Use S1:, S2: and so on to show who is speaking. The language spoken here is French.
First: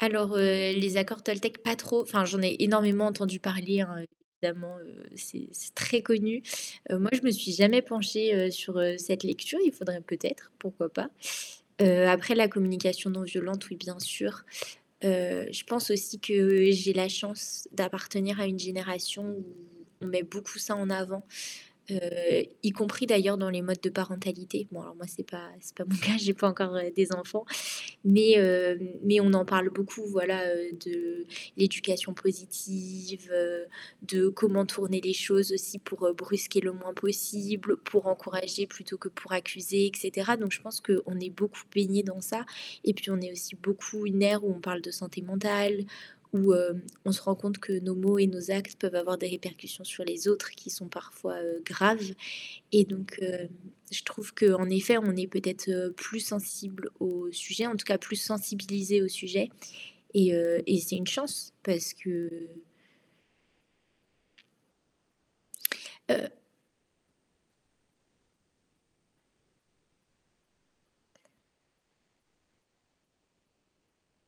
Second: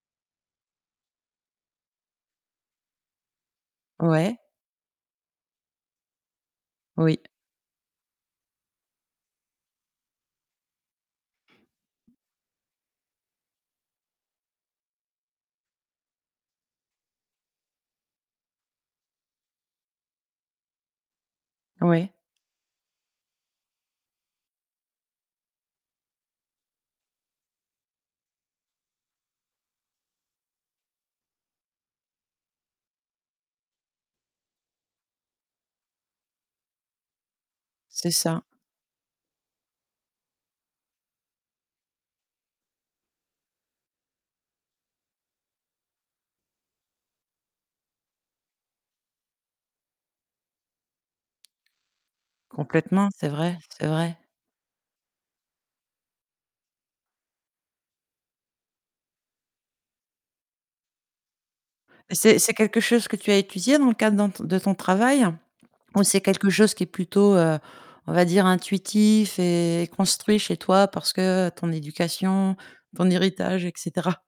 S1: Alors, heu, les accords toltèques, pas trop. Enfin, j'en ai énormément entendu parler, hein,
S2: Ouais.
S1: évidemment, heu, c'est c'est très connu. Heu, moi,
S2: Oui.
S1: je me suis jamais penchée, heu, sur, heu, cette lecture. Il faudrait peut-être, pourquoi pas. Heu, après la communication non violente, oui, bien sûr. Heu, je pense aussi que j'ai la chance d'appartenir à une génération où on met beaucoup ça en avant, heu,
S2: Ouais.
S1: y compris d'ailleurs dans les modes de parentalité. Bon, alors moi, c'est pas c'est pas mon cas, j'ai pas encore, heu, des enfants mais hem, mais on en parle beaucoup, voilà, heu, de l'éducation positive, heu, de comment tourner les choses aussi pour, heu, brusquer le moins possible, pour
S2: C'est ça.
S1: encourager plutôt que pour accuser et cetera. Donc, je pense qu'on est beaucoup baignés dans ça et puis, on est aussi beaucoup une ère où on parle de santé mentale, où, hem, on se rend compte que nos mots et nos actes peuvent avoir des répercussions sur les autres qui sont parfois, heu, graves. Et
S2: Complètement,
S1: donc
S2: c'est
S1: heu,
S2: vrai, c'est
S1: je
S2: vrai.
S1: trouve qu'en effet, on est peut-être, heu, plus sensibles au sujet, en tout cas plus sensibilisés au sujet. Et heu et c'est une chance parce que
S2: C'est c'est quelque chose que tu as étudié dans le cadre dans ton de ton travail ou c'est
S1: Heu
S2: quelque chose qui est plutôt, heu, on va dire, intuitif et construit chez toi parce que ton éducation, ton héritage et cetera?